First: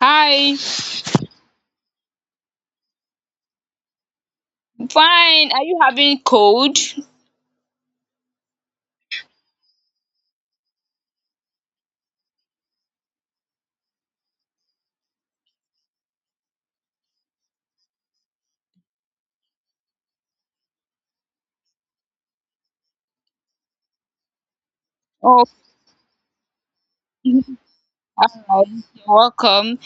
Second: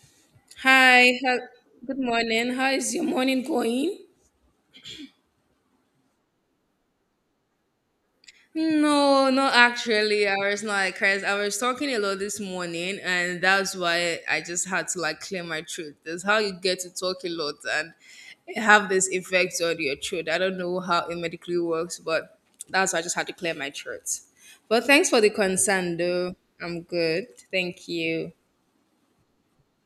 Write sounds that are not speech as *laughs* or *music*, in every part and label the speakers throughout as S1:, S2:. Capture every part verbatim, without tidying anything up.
S1: Hi,
S2: Hi, how- good morning. How is your morning going?
S1: fine. Are you having cold?
S2: No, not actually. I was not like Chris. I was talking a lot this morning, and that's why I just had to like clear my throat. That's how you get to talk a lot and have this effect on your throat. I don't know how it medically works, but that's why I just had to clear my throat. But thanks for the
S1: Oh,
S2: concern, though. I'm good.
S1: hi.
S2: Thank you.
S1: You're welcome.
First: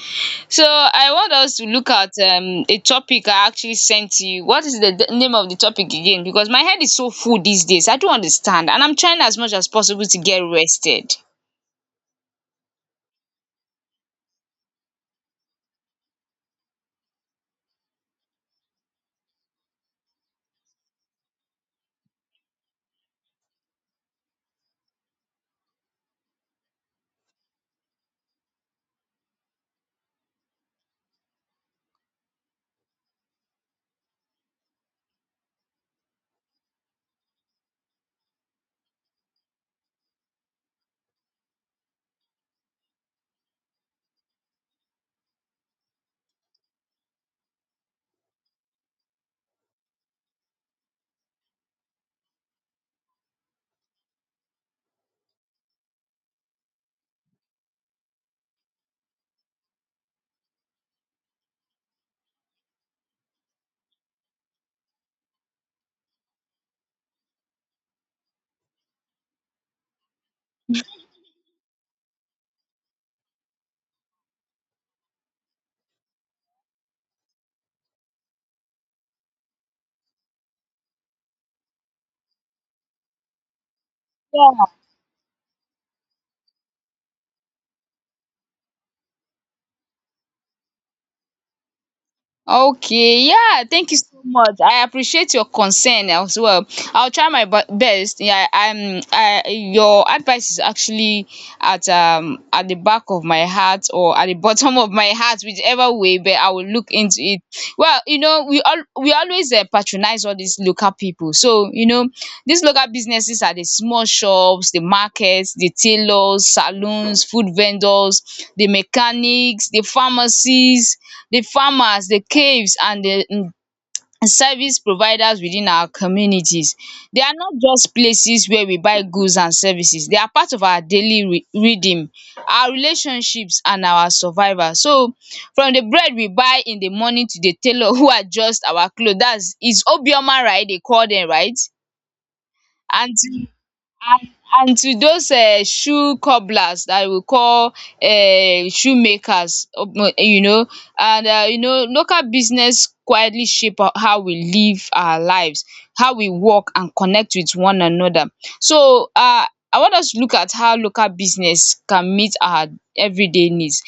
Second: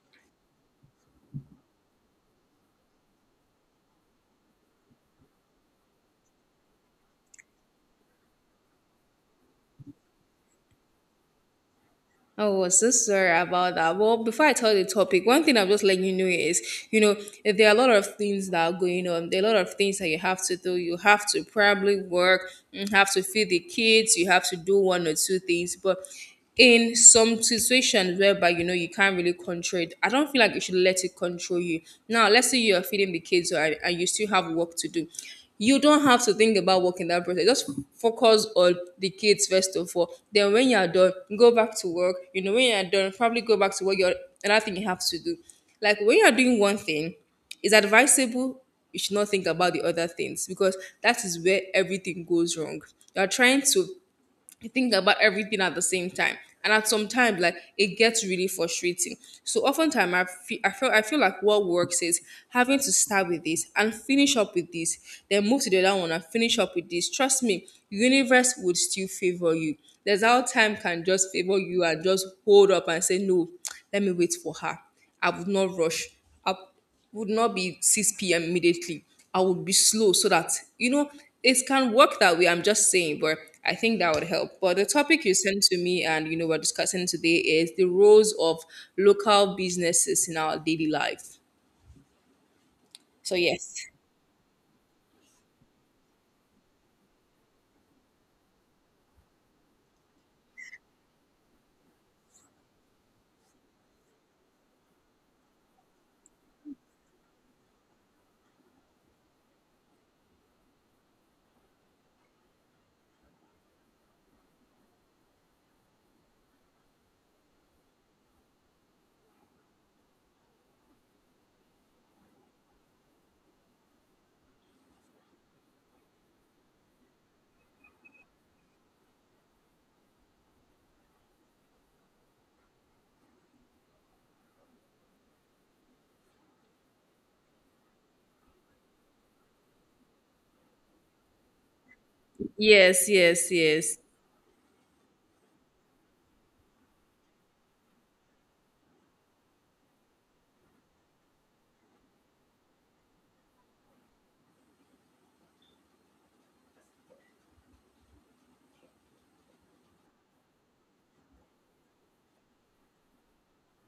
S1: So I want us to look at um a topic I actually sent to you. What is the d- name of the topic again? Because my head is so full these days. I don't understand, and I'm trying as much as possible to get rested.
S2: I was so sorry about that. Well, before I tell the topic, one thing I'm just letting you know is, you know, there are a lot of things that are going on. There are a lot of things that you have to do. You have to probably work, you have to feed the kids, you have to do one or two things. But in some situations whereby you know you can't really control it, I don't feel like you should let it control you. Now, let's say you are feeding the kids or, and you still have work to do, you don't have to think about work in that process. Just focus on the kids first of all. Then when you're done, go back to work. You know, when you're done, probably go back to what you're another thing you have to do. Like when you're doing one thing, it's advisable you should not think about the other things because that is where everything goes wrong. You're trying to you think about everything at the same time, and at some time like it gets really frustrating. So oftentimes i feel i feel i feel like what works is having to start with this and finish up with this, then move to the other one and finish up with this. Trust me, universe would still favor you. There's how time can just favor you and just hold up and say no, let me wait for her. I would not rush. I'll Would not be six p m immediately. I would be slow so that, you know, it can work that way. I'm just saying, but I think that would help. But the topic you sent to me and, you know, we're discussing today is the roles of local businesses in our daily life.
S1: Okay,
S2: So,
S1: yeah,
S2: yes.
S1: thank you so much. I appreciate your concern as well. I'll try my bu- best. Yeah, I'm. I, your advice is actually at um at the back of my heart or at the bottom of my heart, whichever way. But I will look into it. Well, you know, we all we always uh, patronize all these local people. So you know, these local businesses are the small shops, the markets, the tailors, saloons, food vendors, the mechanics, the pharmacies, the farmers, the caves, and the um service providers within our communities. They are not just places where we buy goods and services, they are part of our daily re rhythm, our relationships and our survival. So from the bread we buy in the morning to the tailor *laughs* who adjust our clothes. That's is Obioma, right? They call them, right?
S2: Yes,
S1: And
S2: yes, yes.
S1: and and to those um shoe cobblers that we call um shoemakers. Um you know and um you know Local business quietly shape ho- how we live our lives, how we work and connect with one another. So um I want us to look at how local business can meet our everyday needs.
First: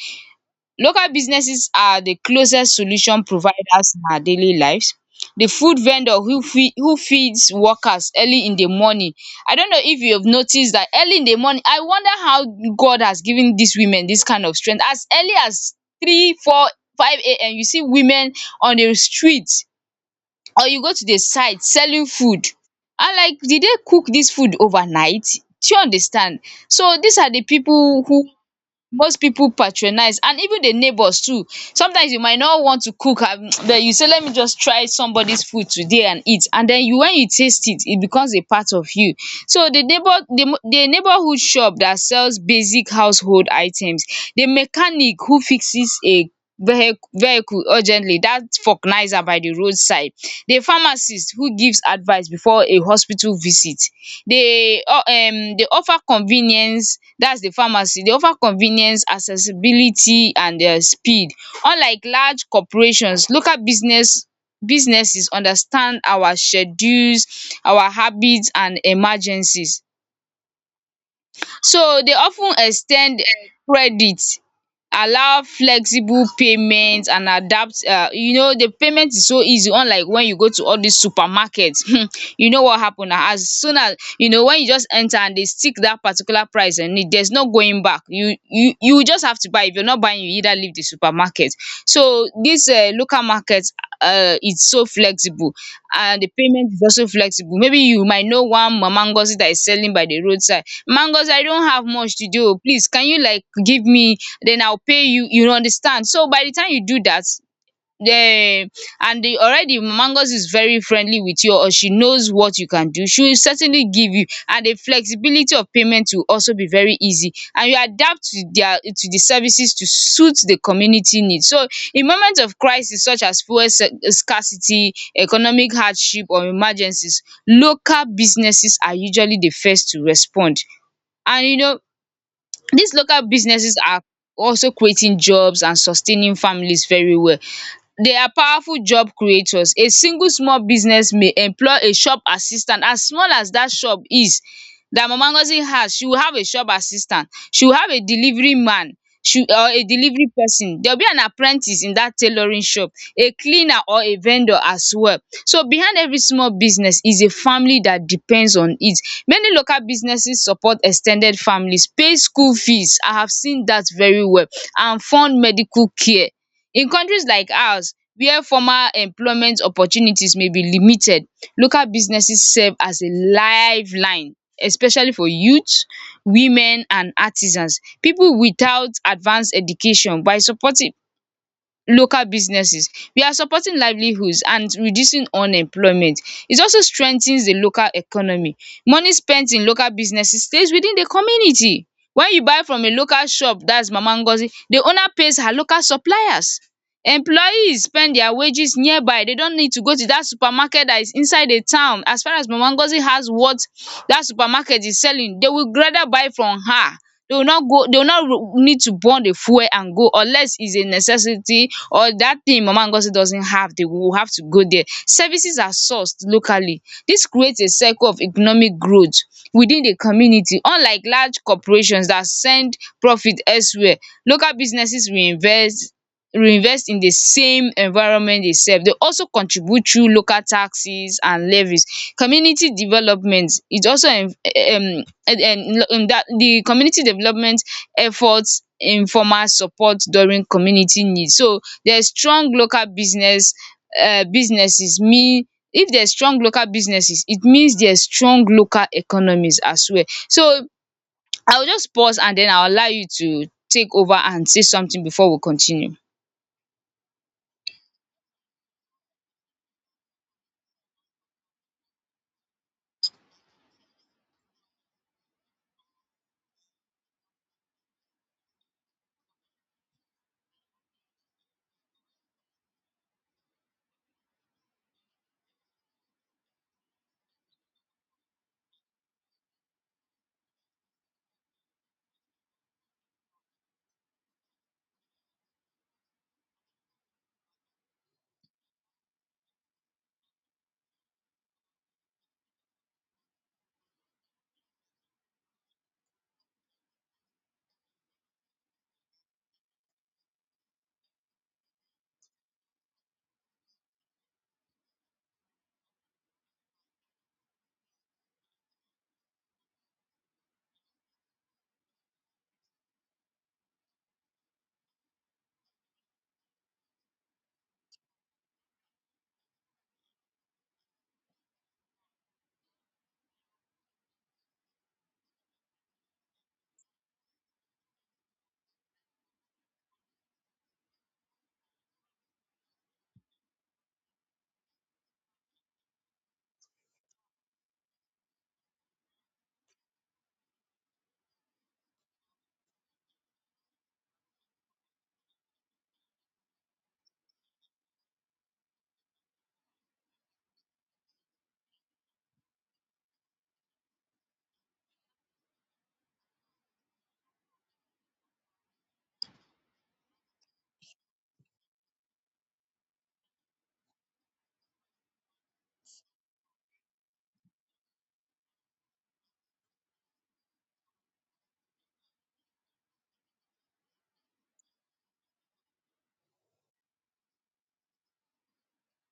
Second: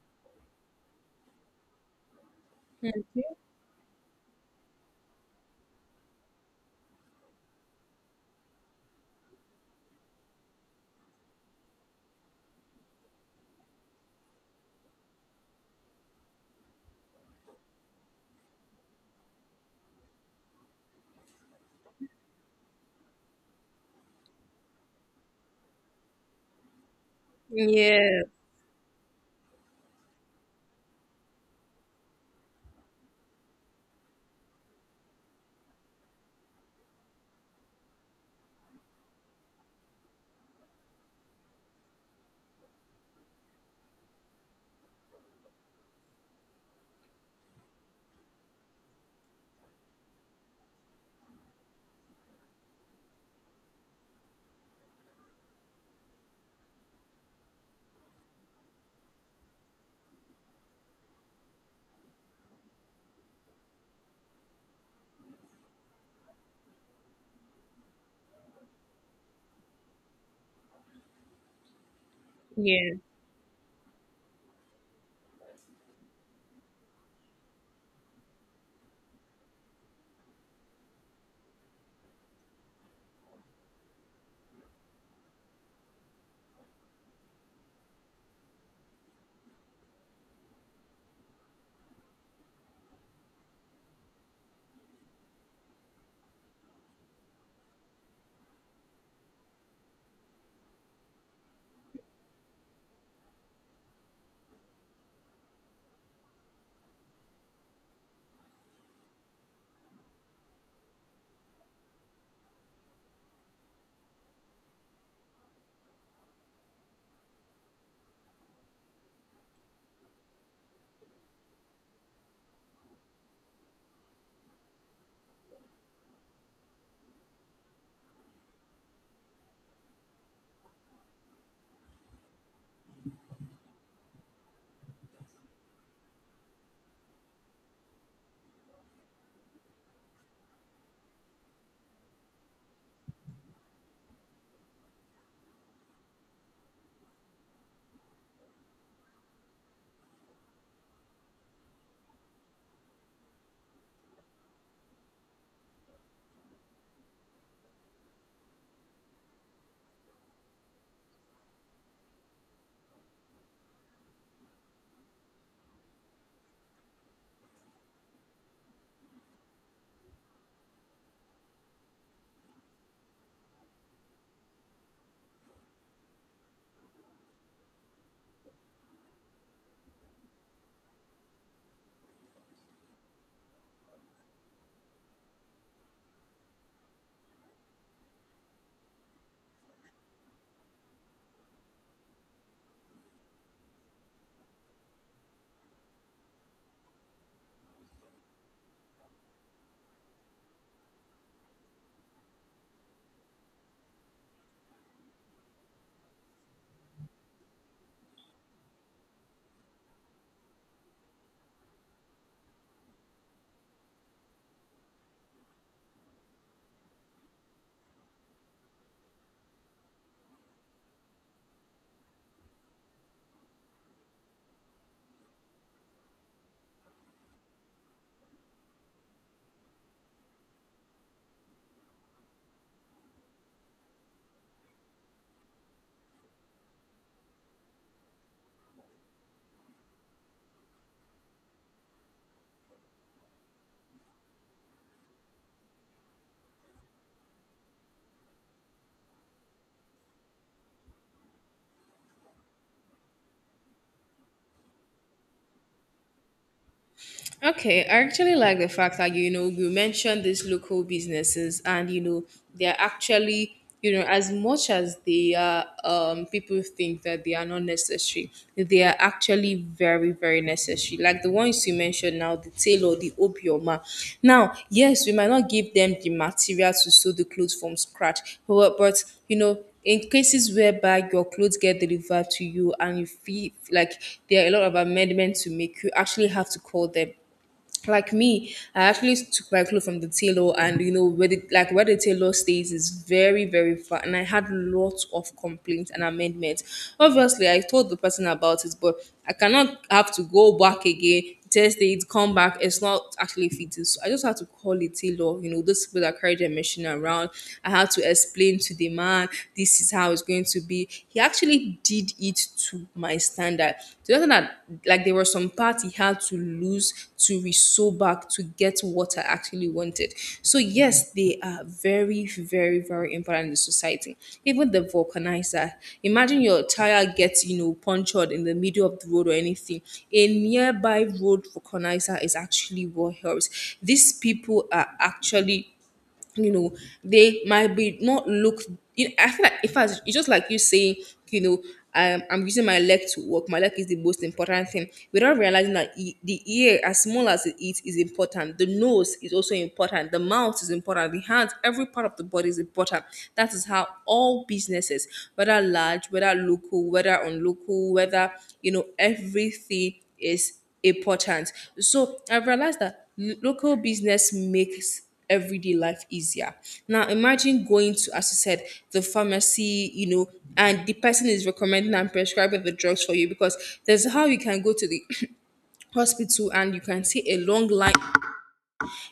S1: Local businesses are the closest solution providers in our daily lives. The food vendor who feed who feeds workers early in the morning. I don't know if you have noticed that early in the morning I wonder how God has given these women this kind of strength. As early as three, four, five a m you see women on the street, or you go to the site selling food. I, like, did they cook this food overnight? Do you understand? So these are the people
S2: Yeah,
S1: who most people patronize, and even the neighbors too. Sometimes you might not want to cook, um but you say let me just try somebody's food today and eat, and then you when you taste it it becomes a part of you. So the neighbor, the mo- the neighborhood shop that sells basic household items, the mechanic who fixes a vehi vehicle urgently, that vulcanizer by the roadside, the pharmacist who gives advice before a hospital visit. They o- um they offer convenience. That's the pharmacy. They offer convenience, accessibility and um speed. Unlike large corporations, local business businesses understand our schedules, our habits and emergencies. So they often
S2: yeah.
S1: extend ex credit, allow flexible payment and adapt. Uh, you know, the payment is so easy, unlike when you go to all these supermarkets. *laughs* You know what happen na, as soon as you know when you just enter and they stick that particular price, and it there's no going back, you you you just have to buy. If you're not buying, you either leave the supermarket. So this uh local market, uh it's so flexible, and the payment is also flexible. Maybe you might know one Mama Ngozi that is selling by the roadside mangoes. I don't have much to do. Please, can you like give me, then I will pay you? You understand? So by the time you do that, um and the already mangoes is very friendly with you, or she knows what you can do, she will certainly give you, and the flexibility of payment will also be very easy, and you adapt to their, to the services, to suit the community needs. So in moments of crisis such as fuel sc- scarcity, economic hardship or emergencies, local businesses are usually the first to respond. And you know, these local businesses are also creating jobs and sustaining families very well. They are powerful job creators. A single small business may employ a shop assistant. As small as that shop is, that Mama Ngozi has, she will have a shop assistant, she will have a delivery man, she or a delivery person. There will be an apprentice in that tailoring shop, a cleaner or a vendor as well. So behind every small business is a family that depends on it. Many local businesses support extended families, pay school fees, I have seen that very well, and fund medical care. In countries like ours where formal employment opportunities may be limited, local businesses serve as a lifeline, especially for youth, women and artisans, people without advanced education. By supporting local businesses, we are supporting livelihoods and reducing unemployment. It also strengthens the local economy. Money spent in local businesses stays within the community. When you buy from a local shop, that's Mama Ngozi, the owner pays her local suppliers. Employees spend their wages nearby. They don't need to go to that supermarket that is inside the town. As far as Mama Ngozi has what that supermarket is selling, they will rather buy from her. They will not go, they will not need to burn the fuel and go, unless it's a necessity, or that thing Mama Ngozi doesn't have, they will have to go there. Services are sourced locally. This creates a cycle of economic growth within the community. Unlike large corporations that send profit elsewhere, local businesses reinvest reinvest in the same environment they serve. They also contribute through local taxes and levies. Community development is also um um um, that the community development efforts, informal support during community needs. So there's strong local business um businesses mean, if there's strong local businesses it means there's strong local economies as well. So I will just pause and then I will allow you to take over and say something before we continue.
S2: Okay, I actually like the fact that you know you mentioned these local businesses, and you know they're actually you know as much as they are um, people think that they are not necessary, they are actually very very necessary. Like the ones you mentioned now, the tailor, the Obioma. Now, yes, we might not give them the material to sew the clothes from scratch, but but you know in cases whereby your clothes get delivered to you and you feel like there are a lot of amendments to make, you actually have to call them. Like me, I actually took my clothes from the tailor, and you know where the like where the tailor stays is very very far, and I had lots of complaints and amendments. Obviously, I told the person about it, but I cannot have to go back again. Test it, come back. It's not actually fitting. So I just had to call the tailor. You know, those people that carry their machine around. I had to explain to the man, this is how it's going to be. He actually did it to my standard. To the extent that like there were some parts he had to lose to resew back to get what I actually wanted. So yes, they are very, very, very important in the society. Even the vulcanizer. Imagine your tire gets, you know, punctured in the middle of the road or anything. A nearby road vulcanizer is actually what helps. These people are actually you know they might be not look you, I feel like in fact it's just like you saying, you know um, I'm using my leg to walk. My leg is the most important thing without realizing that e- the ear as small as it is is important, the nose is also important, the mouth is important, the hands, every part of the body is important. That is how all businesses, whether large, whether local, whether unlocal, whether you know everything is important. So I realized that lo- local business makes everyday life easier. Now imagine going to, as you said, the pharmacy, you know, and the person is recommending and prescribing the drugs for you because there's how you can go to the *clears throat* hospital and you can see a long line,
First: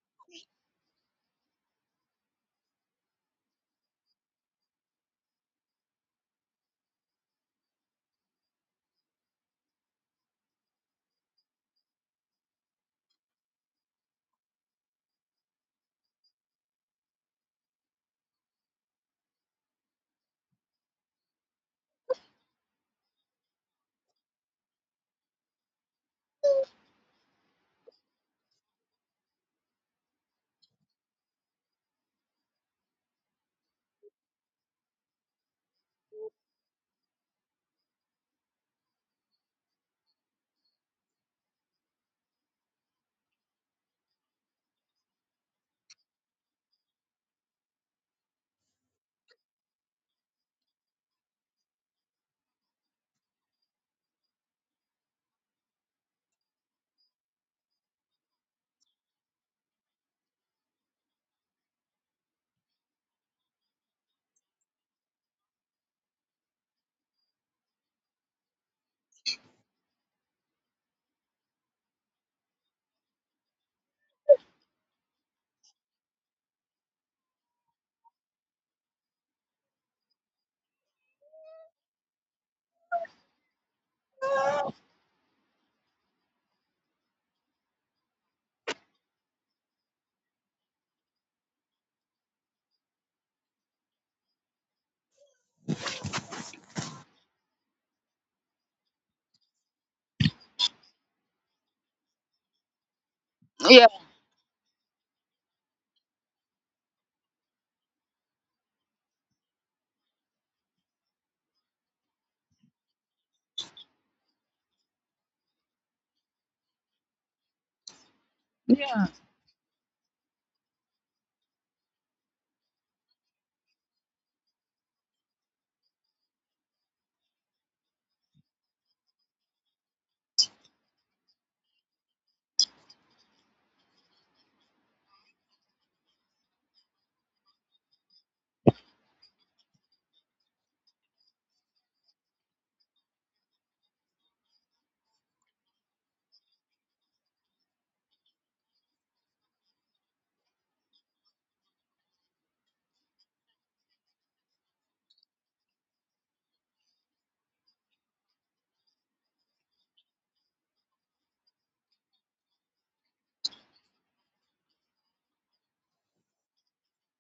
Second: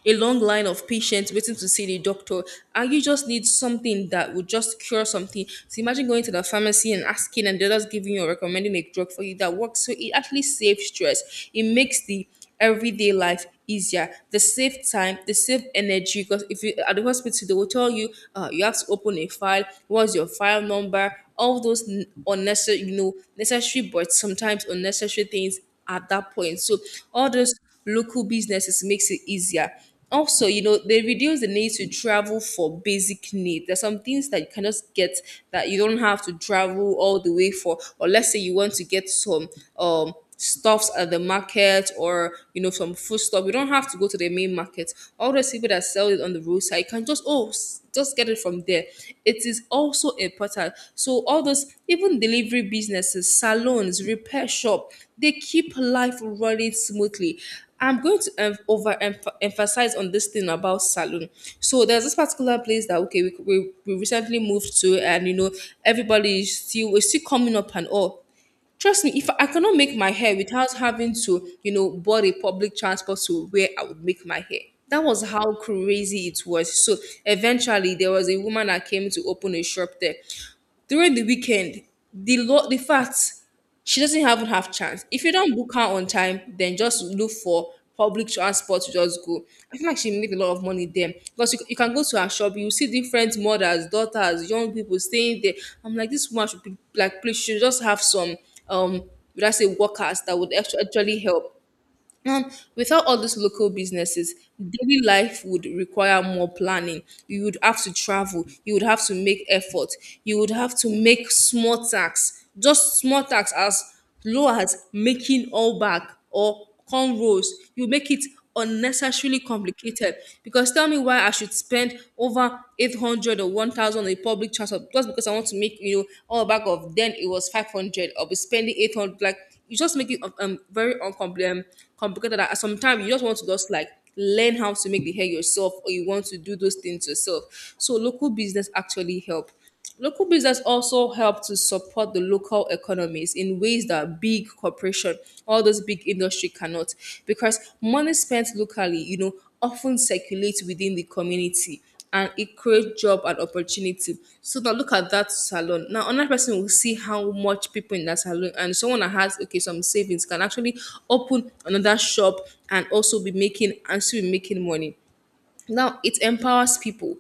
S2: a long line of patients waiting to see the doctor, and you just need something that will just cure something. So imagine going to the pharmacy and asking and they're just giving you or recommending a drug for you that works. So it actually saves stress, it makes the everyday life easier. They save time, they save energy because if you at the hospital they will tell you, uh, you have to open a file, what's your file number, all those n- unnecessary, you know, necessary but sometimes unnecessary things at that point. So all those local businesses makes it easier. Also, you know, they reduce the need to travel for basic needs. There's some things that you can just get that you don't have to travel all the way for. Or let's say you want to get some um stuffs at the market or you know some food stuff. You don't have to go to the main market. All those people that sell it on the roadside, you can just oh s- just get it from there. It is also important. So all those even delivery businesses, salons, repair shop, they keep life running smoothly. I'm going to um, over emphasize on this thing about salon. So there's this particular place that okay, we, we, we recently moved to, and you know everybody is still is still coming up and all. Trust me, if I cannot make my hair without having to you know board a public transport to where I would make my hair. That was how crazy it was. So eventually, there was a woman that came to open a shop there during the weekend, the lo- the fact she doesn't even have chance. If you don't book her on time, then just look for public transport to just go. I feel like she made a lot of money there because you, you can go to her shop, you see different mothers, daughters, young people staying there. I'm like, this woman should be like, please, she should just have some um, would I say workers that would actu- actually help. And without all these local
S1: Yeah,
S2: businesses, daily life would require more planning. You would have to travel. You would have to make effort. You would have to make small tax, just small tax as low as making all back or cornrows. You make it
S1: yeah,
S2: unnecessarily complicated because tell me why I should spend over eight hundred or one thousand on a public transport just because I want to make, you know, all back of then it was five hundred. I'll be spending eight hundred. Like, you just make it um um, very uncompli- um, complicated. And sometimes you just want to just like learn how to make the hair yourself, or you want to do those things yourself. So local business actually help. Local business also help to support the local economies in ways that big corporation, all those big industry cannot, because money spent locally, you know, often circulates within the community and it creates job and opportunity. So now look at that salon. Now another person will see how much people in that salon and someone that has okay some savings can actually open another shop and also be making and still be making money. Now it empowers people.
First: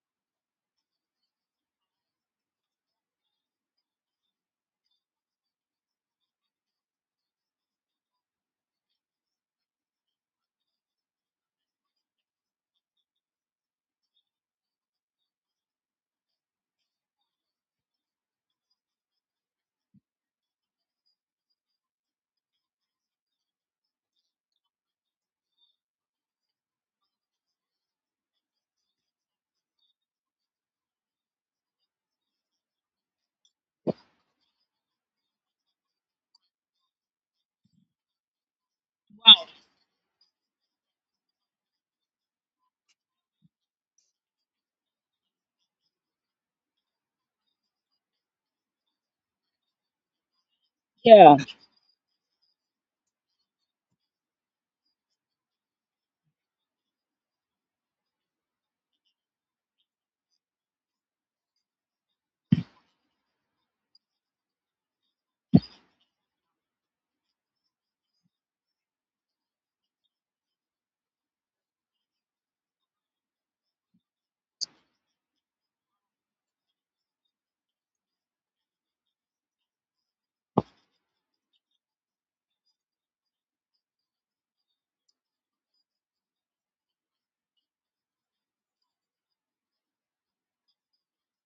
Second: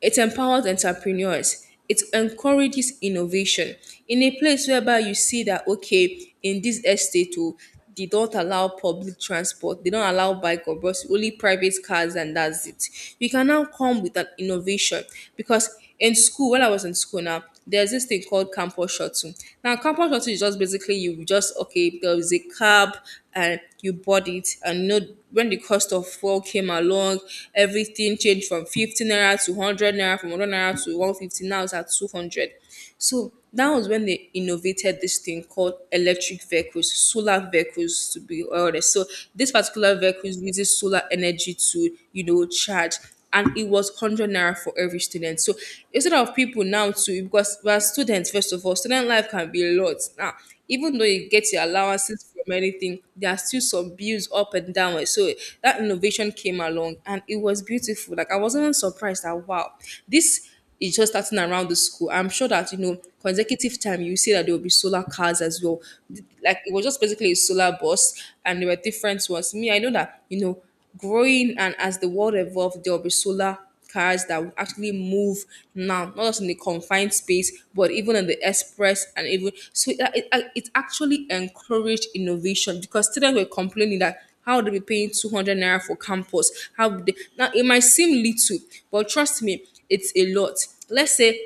S2: It empowers entrepreneurs. It encourages innovation in a place whereby you see that okay, in this estate, oh, they don't allow public transport, they don't allow bike or bus, only private cars, and that's it. You can now come with an innovation because in school, when I was in school now, there's this thing called campus shuttle. Now, campus shuttle is just basically you just okay, there is a cab and you board it and you know when the cost of fuel came along, everything changed from fifty naira to one hundred naira, from a hundred naira to one fifty, now it's at two hundred. So that was when they innovated this thing called electric vehicles, solar vehicles to be honest. So this particular vehicles uses solar energy to, you know, charge and it was one hundred naira for every student. So instead of people now to, because we are students, first of all, student life can be a lot. Now, even though you
S1: yeah.
S2: get your allowances from anything, there are still some bills up and down. So that innovation came along and it was beautiful. Like, I wasn't even surprised that, wow, this is just starting around the school. I'm sure that, you know, consecutive time you see that there will be solar cars as well. Like, it was just basically a solar bus and there were different ones. Me, I know that, you know, growing and as the world evolves, there will be solar cars that will actually move now, not just in the confined space but even in the express. And even so, it, it, it actually encouraged innovation, because students were complaining that how would they be paying two hundred naira for campus. How would they? Now, it might seem little, but trust me, it's a lot. Let's say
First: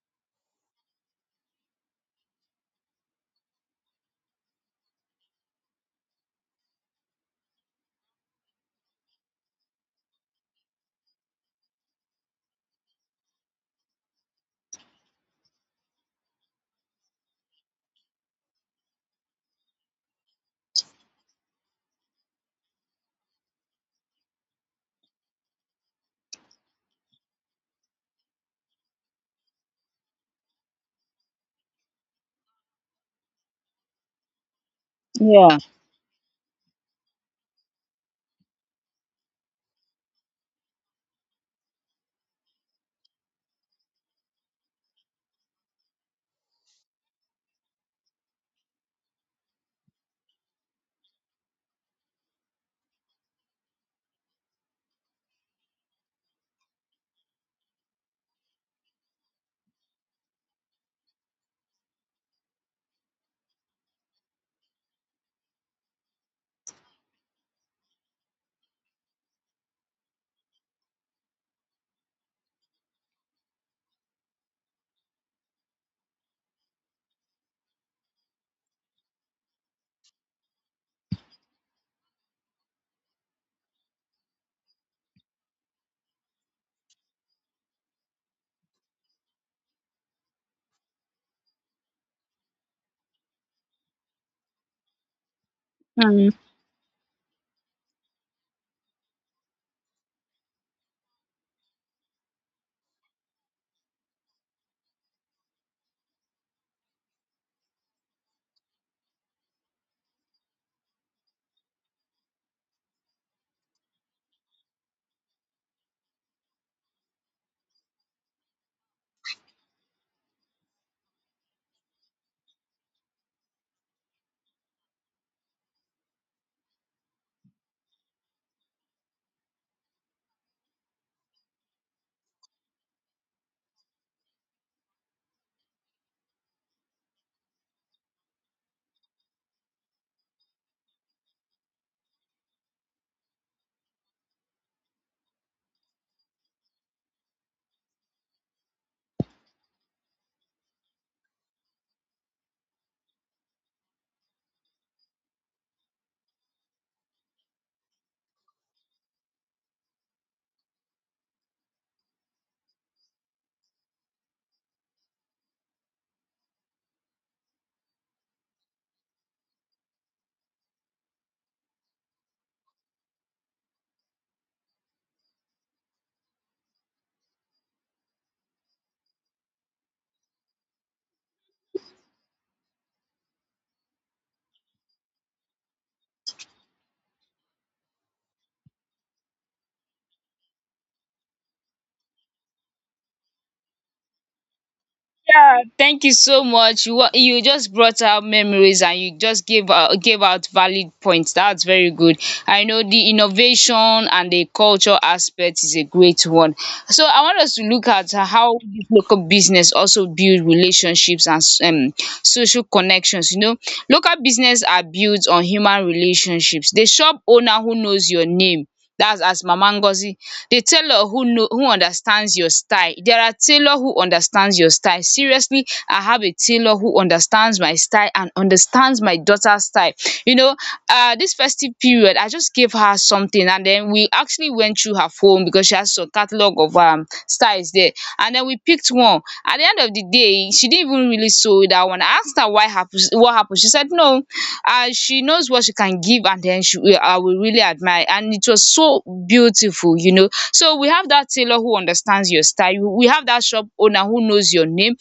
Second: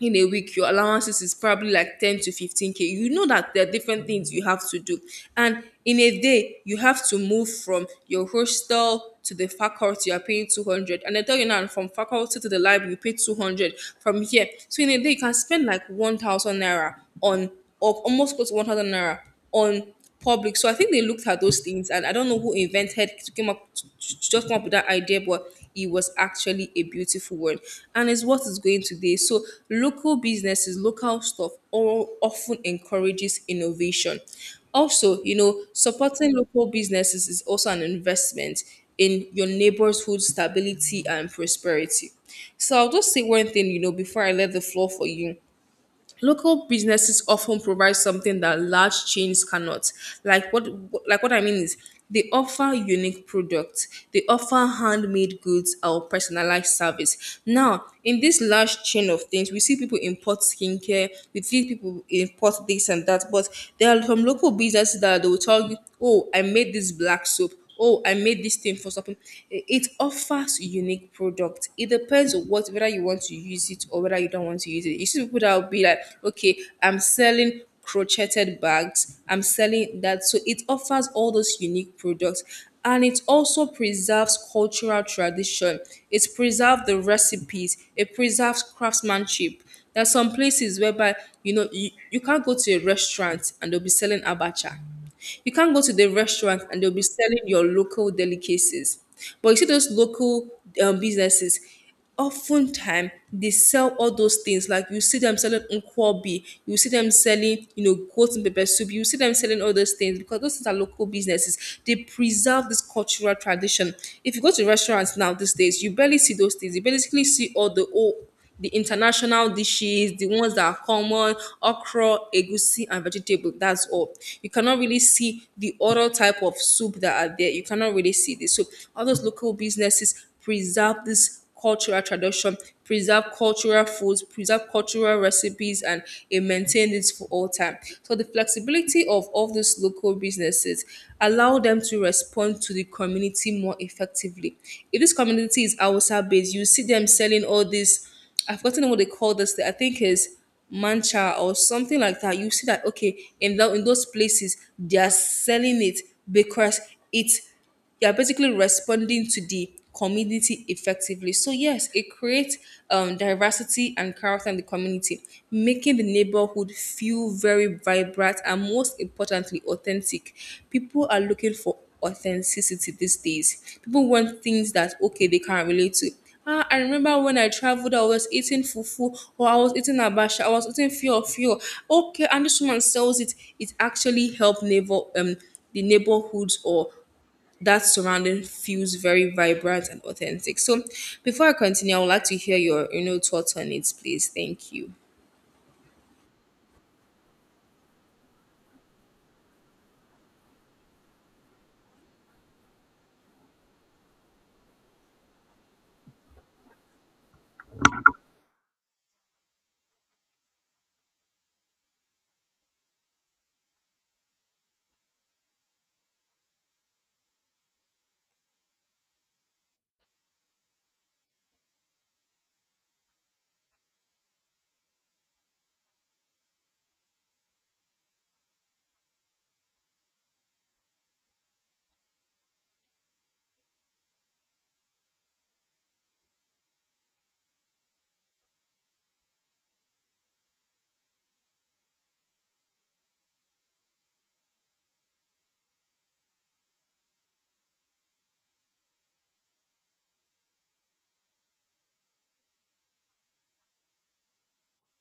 S2: in a week your allowances is probably like ten to fifteen k. You know that there are different things you have to do, and in a day you have to move from your hostel to the faculty. You are paying two hundred, and I tell you, now from faculty to the library you pay two hundred from here. So in a day you can spend like one thousand naira on, or almost close to one thousand naira on public. So I think they looked at those things, and I don't know who invented came up just come up with that idea, but it was actually a beautiful word, and it's what is going today. So local businesses, local stuff, all often encourages innovation. Also, you
S1: Yeah.
S2: know, supporting local businesses is also an investment in your neighborhood stability and prosperity. So I'll just say one thing, you know, before I let the floor for you. Local businesses often provide something that large chains cannot. Like what? Like what I mean is, they offer unique products, they offer handmade goods or personalized service. Now in this large chain of things, we see people import skincare, we see people import this and that. But there are some local businesses that they will tell you, oh, I made this black soap, oh, I made this thing for something. It it offers unique product. It depends on what, whether you want to use it or whether you don't want to use it. You see people that will be like, okay, I'm selling crocheted bags, I'm selling that. So it offers all those unique products, and it also preserves cultural tradition. It preserves the recipes, it preserves craftsmanship. There are some places whereby, you know, you, you can't go to a restaurant and they'll be selling abacha, you can't go to the
S1: Hmm.
S2: restaurant and they'll be selling your local delicacies. But you see those local um, businesses, oftentimes they sell all those things. Like, you see them selling nkwobi, you see them selling, you know, goat and pepper soup, you see them selling all those things, because those things are local businesses. They preserve this cultural tradition. If you go to restaurants now these days, you barely see those things. You basically see all the old the international dishes, the ones that are common: okra, egusi, and vegetable. That's all. You cannot really see the other type of soup that are there. You cannot really see this. So all those local businesses preserve this cultural tradition, preserve cultural foods, preserve cultural recipes, and it maintained it for all time. So the flexibility of all these local businesses allow them to respond to the community more effectively. If this community is outside based, you see them selling all these. I've forgotten what they call this thing. I think is mancha or something like that. You see that, okay, in tho- in those places they are selling it, because it's, they are basically responding to the community effectively. So yes, it creates um, diversity and character in the community, making the neighborhood feel very vibrant and, most importantly, authentic. People are looking for authenticity these days. People want things that, okay, they can relate to. Ah, I remember when I traveled, I was eating fufu, or I was eating abacha, I was eating few few. Okay, and this woman sells it. It actually helped neighbor um the neighborhoods, or that surrounding feels very vibrant and authentic. So before I continue, I would like to hear your you know thoughts on it, please. Thank you.
S1: Yeah, thank you so much. You wa- you just brought out memories, and you just gave out, gave out valid points. That's very good. I know the innovation and the culture aspect is a great one. So I want us to look at how this local business also build relationships and s- um, social connections. You know, local business are built on human relationships. The shop owner who knows your name, that's as Mama Ngozi. The tailor who know who understands your style. There are tailor who understands your style. Seriously, I have a tailor who understands my style and understands my daughter's style. You know, uh this festive period I just gave her something, and then we actually went through her phone because she has a catalog of her um styles there, and then we picked one. At the end of the day she didn't even really sew that one. I asked her why happened. What happened. She said no, uh she knows what she can give, and then she will, I will really admire. And it was so beautiful. You know, so we have that tailor who understands your style, we have that shop owner who knows your name,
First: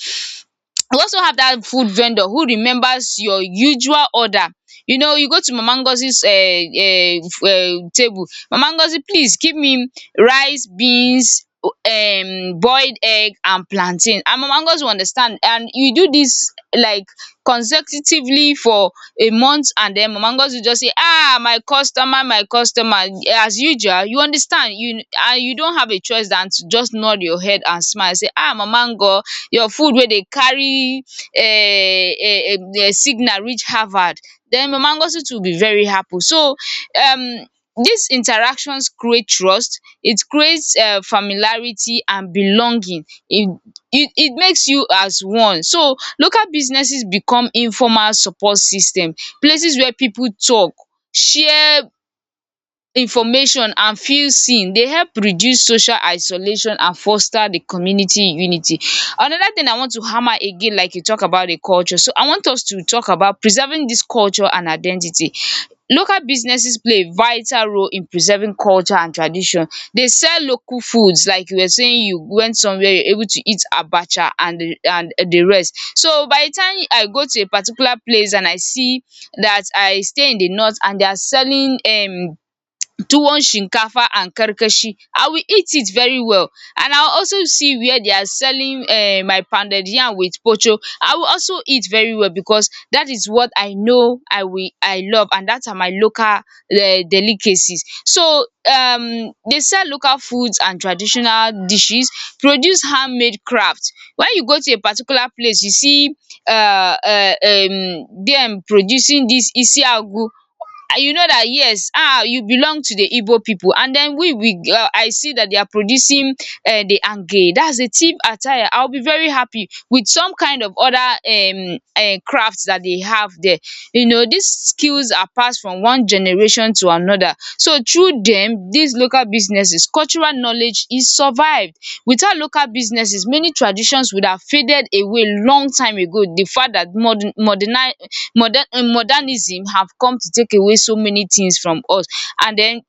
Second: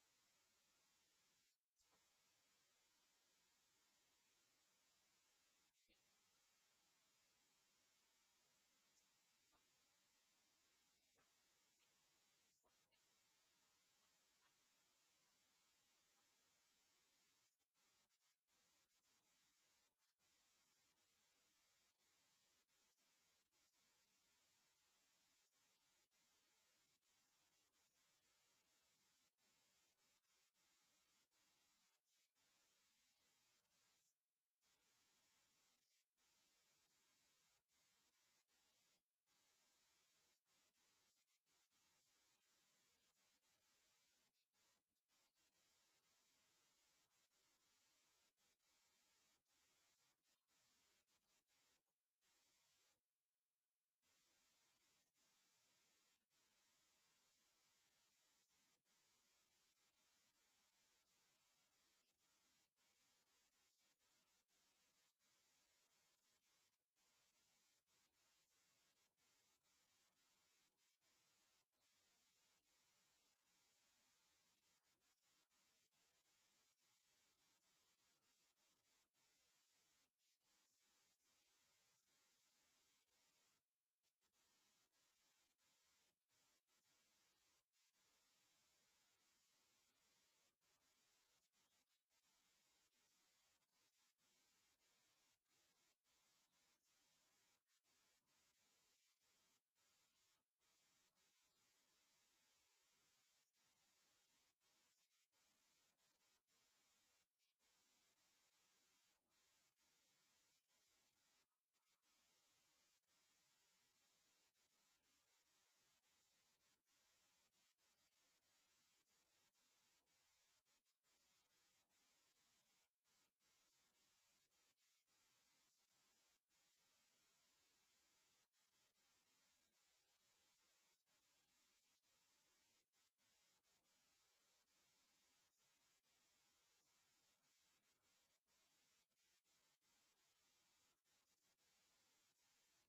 S1: we also have that food vendor who remembers your usual order. You know, you go to Mama Ngozi's um um um table. Mama Ngozi, please give me rice, beans, um boiled egg and plantain, and Mama Ngozi will understand. And you do this like consecutively for a month, and then Mama Ngozi will just say, ah, my customer, my customer, as usual. You understand? You and you don't have a choice than to just nod your head and smile, say ah, Mama Ngo, your food wey dey carry um um signal reach Harvard, den Mama Ngozi too will be very happy. So um dis interactions create trust. It creates um familiarity and belonging. It it it makes you as one. So local businesses become informal support system, places where people talk, share information and feel seen. Dey help reduce social isolation and foster the community unity. Another thing I want to hammer again, like you talk about the culture. So I want us to talk about preserving this culture and identity. Local businesses play a vital role in preserving culture and tradition. They sell local foods, like you were saying you went somewhere you're able to eat abacha and the- and the rest. So by the time I go to a particular place and I see that I stay in the north and they are selling um tuwon shinkafa and karkashi. I will eat it very well, and I will also see where they are selling um my pounded yam with pocho. I will also eat very well, because that is what I know I will I love, and that are my local um delicacies. So um they sell local foods and traditional dishes, produce handmade craft. When you go to a particular place you see um um dem producing dis isiagu. You know that, yes, ah, you belong to the Igbo people, and then we we uh, I see that they are producing uh, the ange, that's the thief attire. I'll be very happy with some kind of other um uh, crafts that they have there. You know, these skills are passed from one generation to another, so through them these local businesses cultural knowledge is survived. Without local businesses many traditions would have faded away long time ago. The fact that modern modernize modern eh, modernism have come to take away so many things from us, and then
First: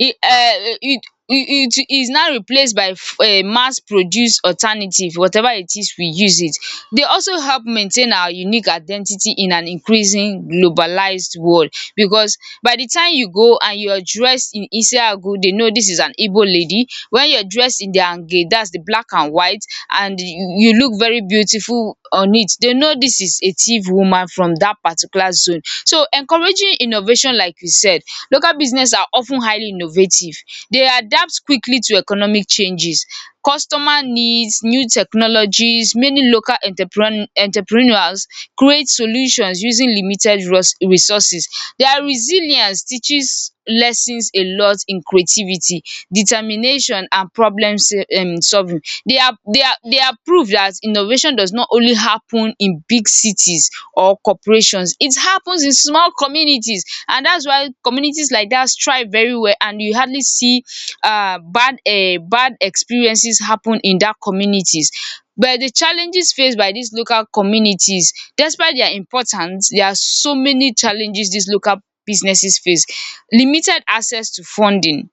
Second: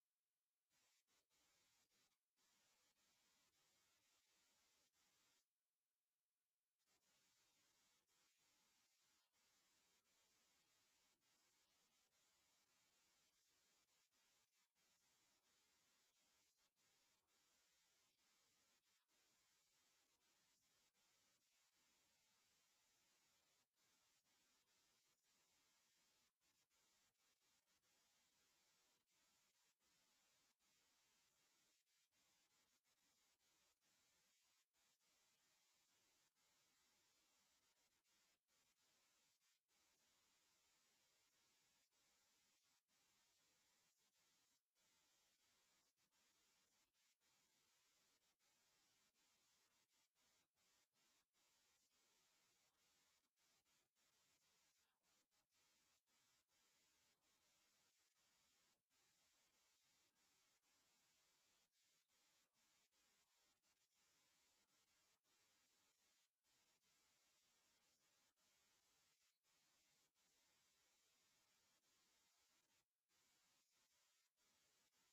S1: e um it it it is now replaced by um mass produced alternative, whatever it is we use it. They also help maintain our unique identity in an increasing globalized world, because by the time you go and you are dressed in Isiagu, they know this is an Igbo lady. When you're dressed in the Hange, that's the black and white, and you you look very beautiful on it, they know this is a tiv woman from that particular zone. So encouraging innovation, like you said, local business are of ten highly innovative. They adapt quickly to economic changes, customer needs, new technologies. Many local entrepreneur entrepreneurs create solutions using limited resources. Their resilience teaches lessons a lot in creativity, determination and problem um solving. They are they are they are proof that innovation does not only happen in big cities or corporations. It happens in small communities, and that's why communities like that thrive very well and you hardly see uh, bad uh bad experiences happen in that communities. But the challenges faced by these local communities, despite their importance, there are so many challenges these local businesses face. Limited access to funding,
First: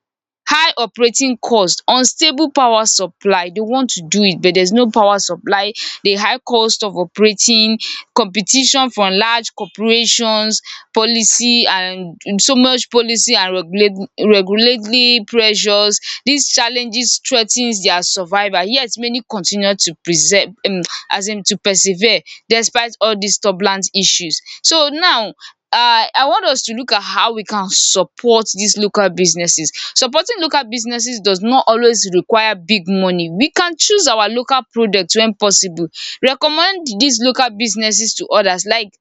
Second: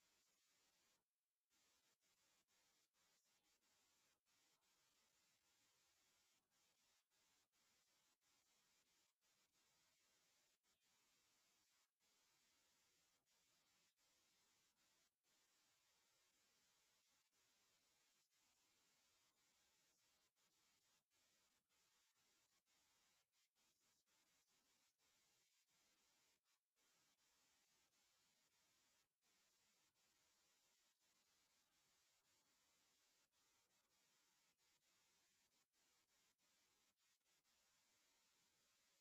S1: high operating cost, unstable power supply. They want to do it but there's no power supply, the high cost of operating, competition from large corporations, policy and so much policy and regulate, regulatory pressures. These challenges threa ten their survival, yet many continue to preserve um as in to persevere despite all these turbulent issues. So now, um I want us to look at how we can support these local businesses. Supporting local businesses does not always require big money. We can choose our local product when possible. Recommend dis local businesses to others, like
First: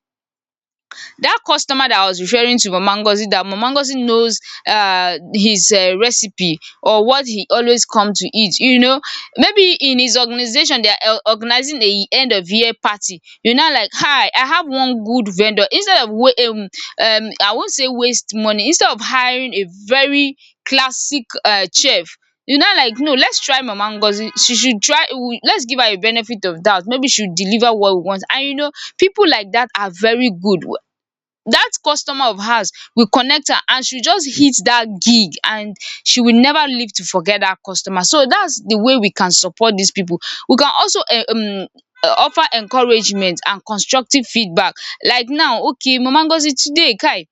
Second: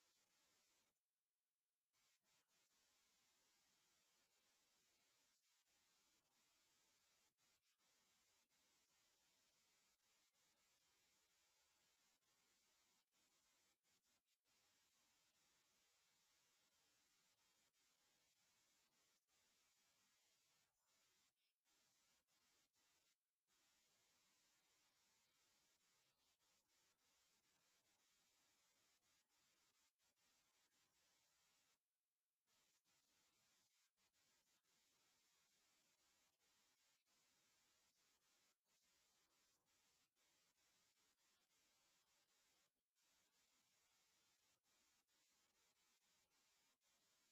S1: that customer that I was referring to, Mama Ngozi, that Mama Ngozi knows uh, his uh, recipe or what he always come to eat. You know, maybe in his organization, they are uh, organizing a end of year party. You know, like, hi, I have one good vendor. Instead of, wa- um, um, I won't say waste money, instead of hiring a very classic uh, chef, you know, like, no, let's try Mama Ngozi. She should try. We- let's give her a benefit of doubt. Maybe she'll deliver what we want. And you know, people like that are very good. That customer of hers, we connect her and she just hit that gig, and she will never live to forget that customer. So that's the way we can support these people. We can also eh, um uh, offer encouragement and constructive feedback. Like now, okay, Mama Ngozi today, kai,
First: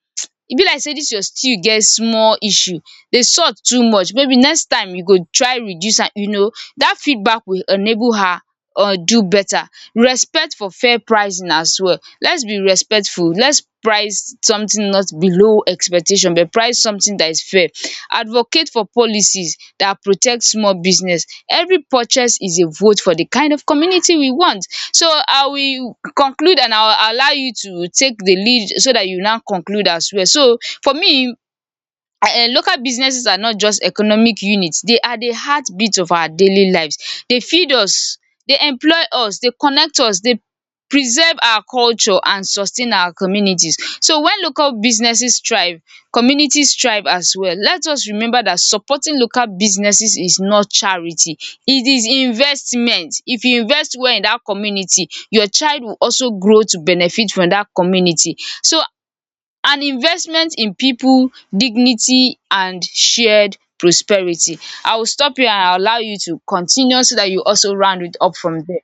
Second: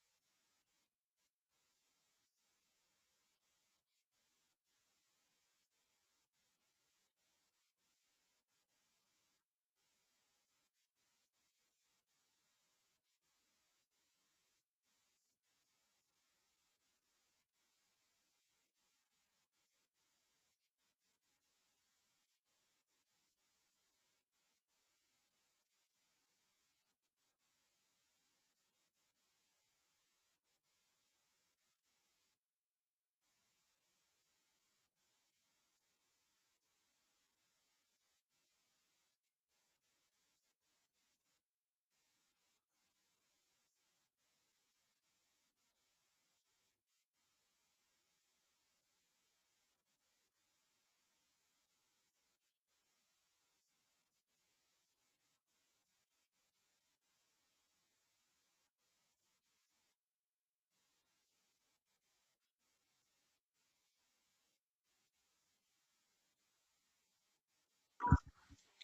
S1: e be like sey this your stew get small issue, the salt too much, maybe next time you go try reduce am, you know, that feedback will enable her um do better. Respect for fair pricing as well. Let's be respectful. Let's price something not below expectation, but price something that is fair. Advocate for policies that protect small business. Every purchase is a vote for the kind of community we want. So I will conclude and I will allow you to take the lead so that you now conclude as well. So for me, um local businesses are not just economic units. They are the heartbeat of our daily lives. They feed us, they employ us, they connect us, they preserve our culture and sustain our communities. So when local businesses thrive, communities thrive as well. Let us remember that supporting local businesses is not charity, it is investment. If you invest well in that community, your child will also grow to benefit from that community. So an investment in people dignity and shared prosperity. I will stop here and allow you to continue so that you also round it up from there.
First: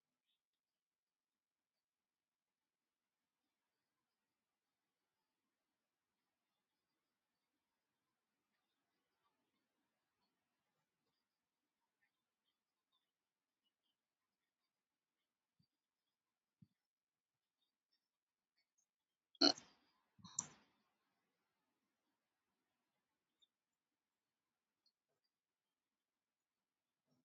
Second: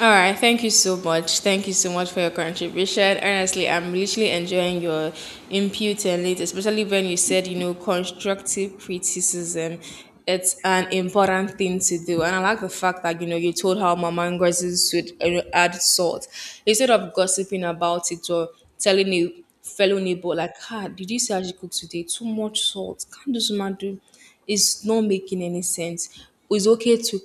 S2: All right, thank you so much. Thank you so much for your contribution. Honestly, I'm literally enjoying your input and it, especially when you said, you know, constructive criticism. It's an important thing to do. And I like the fact that, you know, you told how Mama Ngozi should uh, add salt. Instead of gossiping about it or telling a fellow neighbor, like, ah, did you see how she cooked today? Too much salt. Can't this woman do? It's not making any sense. It's okay to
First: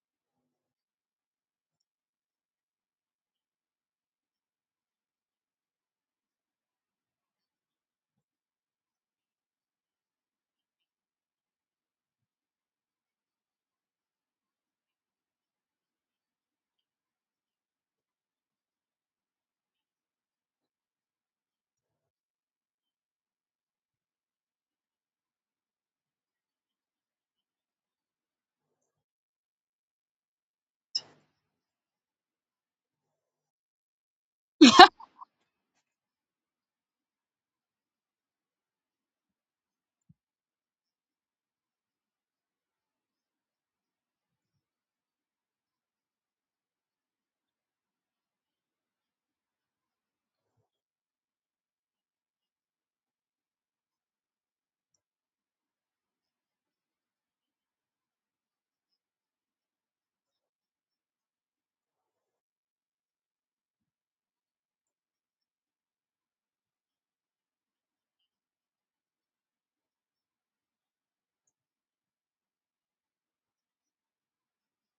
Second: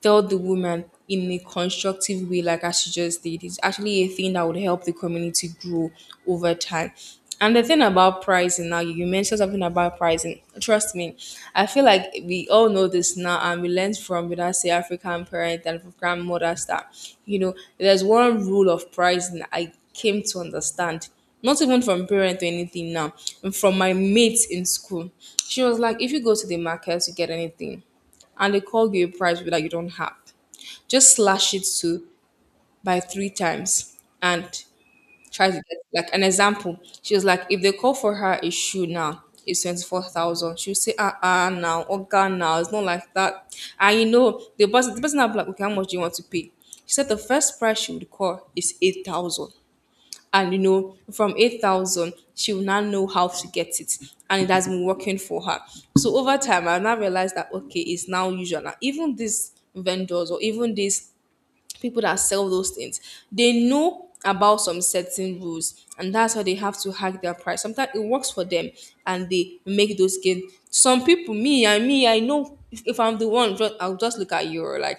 S2: tell the woman in a constructive way, like as she just did, is actually a thing that would help the community grow over time. And the thing about pricing now, you you mentioned something about pricing. Trust me, I feel like we all know this now, and we learned from, you us say, African parents and grandmothers that, you know, there's one rule of pricing I came to understand, not even from parents or anything now, from my mates in school. She was like, if you go to the market to get anything, and they call you a price that you don't have, just slash it to by three times and try to get, like, an example. She was like, if they call for her a shoe now, it's twenty four, would say, ah, ah, now, oh god now, it's not like that. And you know, the person the person will be like, okay, how much do you want to pay? She said the first price she would call is eight thousand. And you know, from eight thousand, she will now know how to get it. And it has been working for her. So over time, I now realized that, okay, it's now usual. Now, even these vendors, or even these people that sell those things, they know about some certain rules. And that's how they have to hack their price. Sometimes it works for them and they make those gain. Some people, me, I me, I know, if, if I'm the one, just, I'll just look at you like,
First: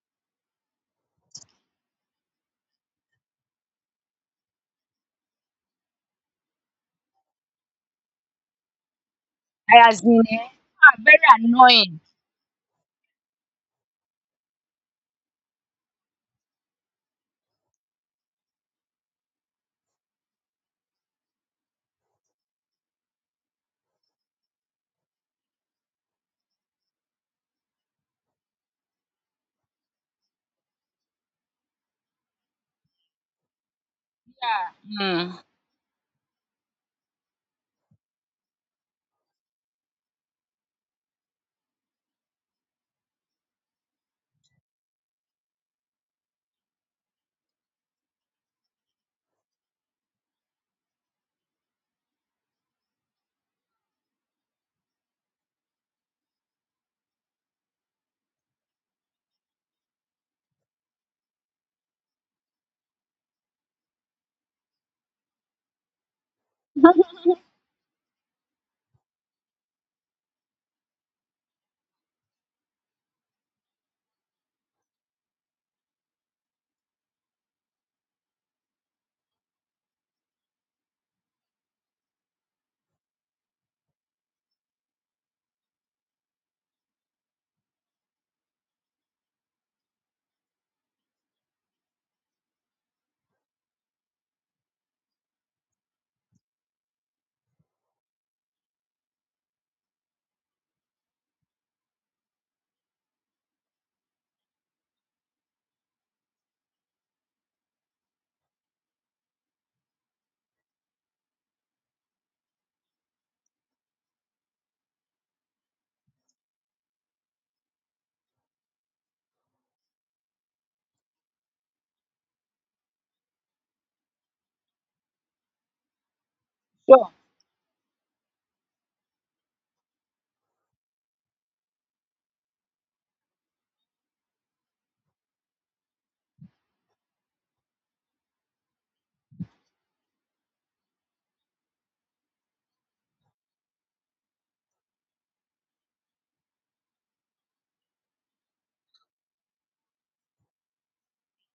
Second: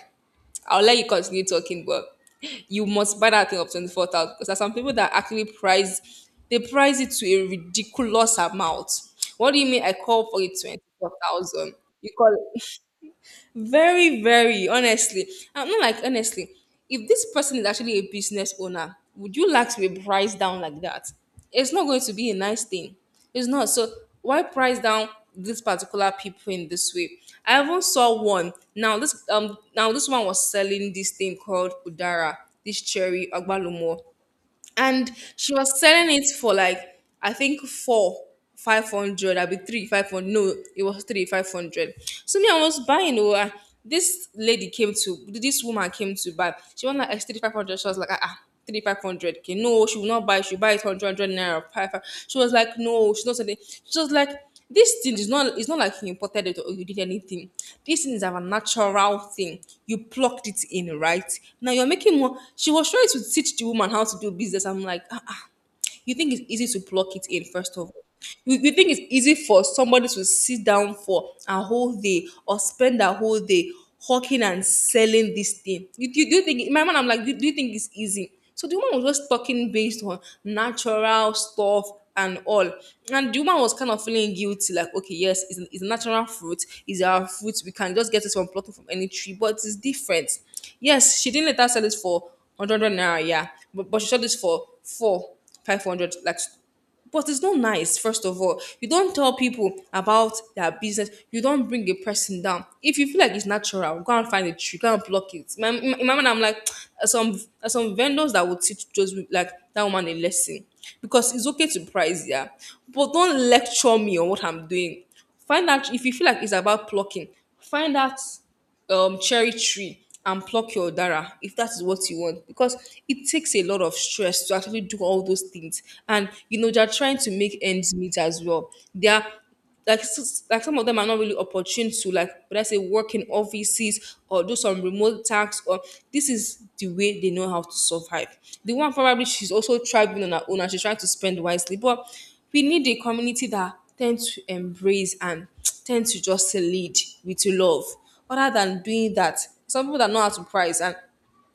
S2: I'll let you continue talking, but you must buy that thing of twenty-four thousand, because there are some people that actually price, they price it to a ridiculous amount. What do you mean
S1: It
S2: I
S1: has been
S2: call for it
S1: um very
S2: twenty-four thousand?
S1: annoying.
S2: You call very, very honestly. I'm not like honestly. If this person is actually a business owner, would you like to be priced down like that? It's not going to be a nice thing. It's not. So why price down these particular people in this way? I even saw one. Now this um now this one was selling this thing called Udara, this cherry agbalumo, and
S1: um
S2: she was selling it for like, I think, four five hundred. I'll be three five hundred. No, it was three five hundred. So me, I was buying. Oh, uh, this lady came to this woman came to buy. She was like, it's three five hundred. She was like, ah. ah three five hundred, okay, no, she will not buy, she will buy it hundred hundred naira five, five. She was like, no, she's not selling. She was like, this thing is not, it's not like you imported it or you did anything. This thing is a natural thing. You plucked it in, right? Now you're making more. She was trying to teach the woman how to do business. I'm like, ah, ah you think it's easy to pluck it in, first of all. You, you think it's easy for somebody to sit down for a whole day or spend a whole day hawking and selling this thing? You, you, do you think, in my mind, I'm like, do, do you think it's easy? So the woman was just talking based on natural stuff and all. And the woman was kind of feeling guilty, like, okay, yes, it's, it's a natural fruit, it's our fruit, we can just get it from plucking from any tree, but it's different. Yes, she didn't later sell it for one hundred naira, yeah. But, but she sold this for four, five hundred. Like, but it's not nice, first of all. You don't tell people about their business. You don't bring a person down. If you feel like it's natural, go and find a tree, go and pluck it. My, in my mind, I'm like, *tsk* there's some, there's some vendors that would teach just like that woman a lesson. Because it's okay to price, yeah. But don't lecture me on what I'm doing. Find out if you feel like it's about plucking, find out um, cherry tree, and pluck your dara if that is what you want, because it takes a lot of stress to actually do all those things, and you know they're
S1: Sure,
S2: trying to make ends meet as well. They're like s- s- like some of them are not really opportune to, like, but I say, work in offices or do some remote tasks, or this is the way they know how to survive. The one, probably she's also thriving on her own and she's trying to spend wisely, but we need a community that tend to embrace and *tsk* tend to just lead with love, other than doing that. Some people that know how to price, and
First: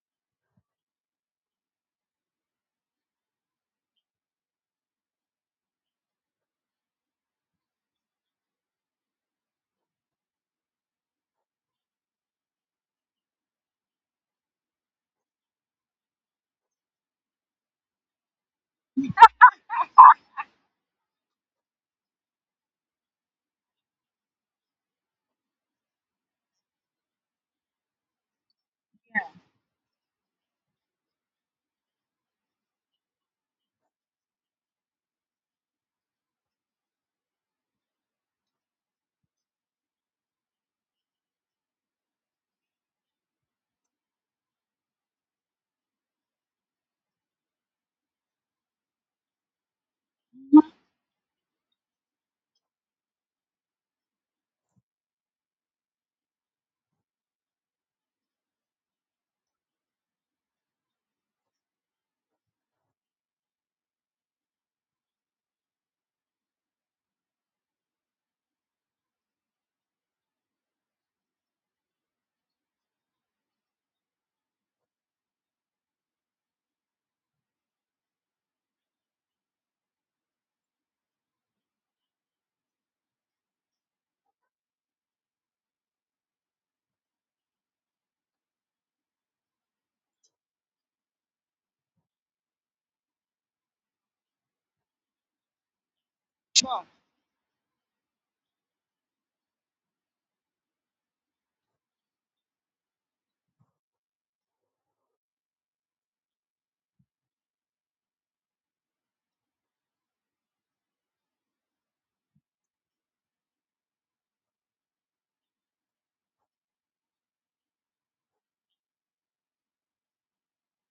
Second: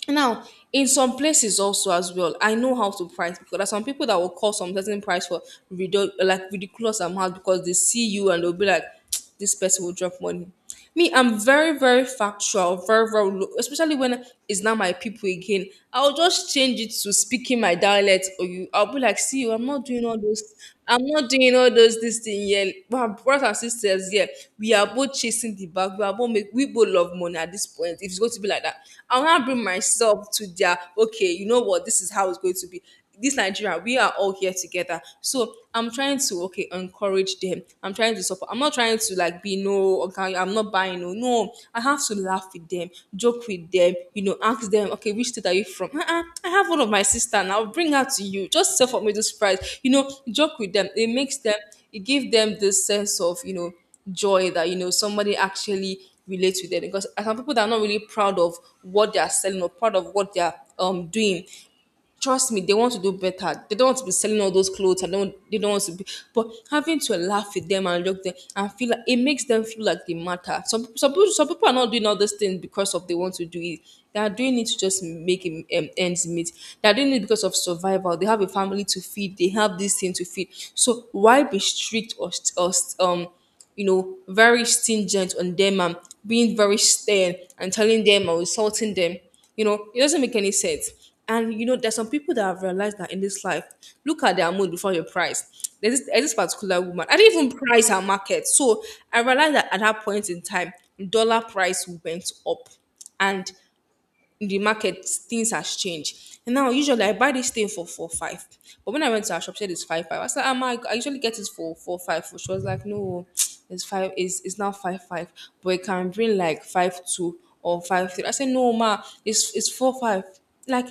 S2: now in some places also as well, I know how to price, because there's some people that will call some certain price for ridic- like ridiculous amount because they see you and they'll be like, *tsk* this person will drop money. Me, I'm very, very factual, very, very low, especially when it's not my people again. I'll just change it to speaking my dialect, or you, I'll be like, see you, I'm not doing all those, I'm not doing all those this thing here. We are brothers and sisters here. We are both chasing the bag. We are both, make we both love money at this point. If it's going to be like that, I want to bring myself to their, okay, you know what? This is how it's going to be. This Nigeria, we are all here together. So I'm trying to, okay, encourage them. I'm trying to support. I'm not trying to, like, be no. Okay, I'm not buying, no. No, I have to laugh with them, joke with them. You know, ask them, okay, which state are you from? Uh-uh, I have one of my sister, and I'll bring her to you. Just sell for me this price. You know, joke with them. It makes them. It gives them this sense of, you know, joy, that you know somebody actually relates with them, because uh, some people that are not really proud of what they are selling, or proud of what they are um doing, trust me, they want to do better. They don't want to be selling all those clothes. I don't. They don't want to be. But having to laugh with them and look them and feel like it makes them feel like they matter. Some some people, some people are not doing all those things because of they want to do it. They are doing it to just make em- em- ends meet. They are doing it because of survival. They have a family to feed. They have this thing to feed. So why be strict, or st- or st- um you know, very stringent on them, and being very stern and telling them, or insulting them? You know, it doesn't make any sense. And you know, there's some people that have realized that in this life, look at their mood before your price. There's this, there's this particular
S1: sure.
S2: woman. I didn't even price her market. So I realized that at that point in time, dollar price went up. And in the market, things has changed. And now usually I buy this thing for four five. But when I went to her shop, she said it's five five. I said, Am I I usually get it for four five. She was like, no, it's five is it's it's now five five. But it can bring like five two or five three. I said, no, ma, it's it's four five. Like,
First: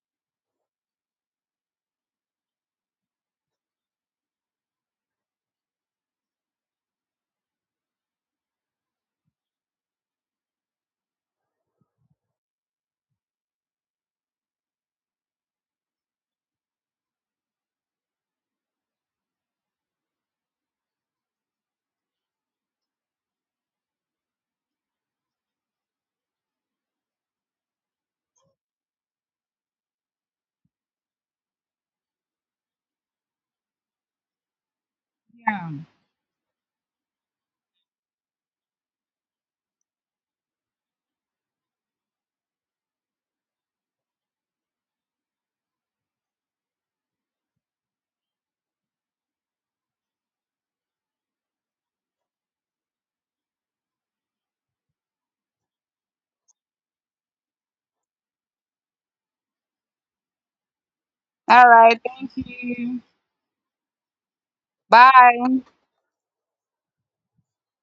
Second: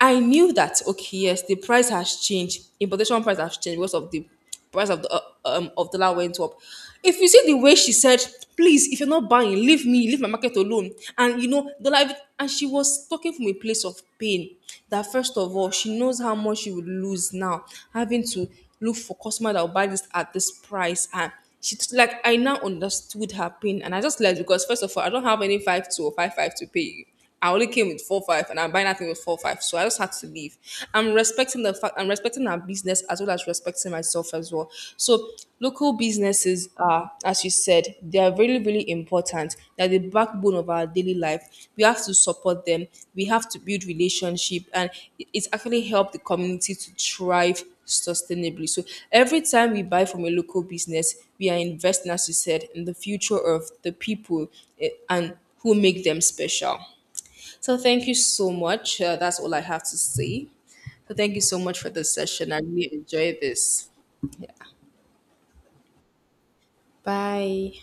S2: I knew that, okay, yes, the price has changed. Importation price has changed because of the price of the uh, um of dollar went up. If you see the way she said, please, if you're not buying, leave me, leave my market alone. And you know, the life, and she was talking from a place of pain. That first of all, she knows how much she would lose now, having to look for customer that will buy this at this price. And she t- like I now understood her pain, and I just left, because first of all, I don't have any five two or five five to pay you. I only came with four five, and I'm buying that thing with four five. So I just had to leave. I'm respecting the fact. I'm respecting our business as well as respecting myself as well. So local businesses are, as you said, they are really really important. They're the backbone of our daily life. We have to support them. We have to build relationship, and it- it's actually helped the community to thrive sustainably. So every time we buy from a local business, we are investing, as you said, in the future of the people, eh, and who make them special. So thank you so much. Uh, that's all I have to say. So thank you so
S1: All
S2: much for
S1: right.
S2: this
S1: Thank
S2: session. I really
S1: you.
S2: enjoyed this.
S1: Bye.
S2: Bye.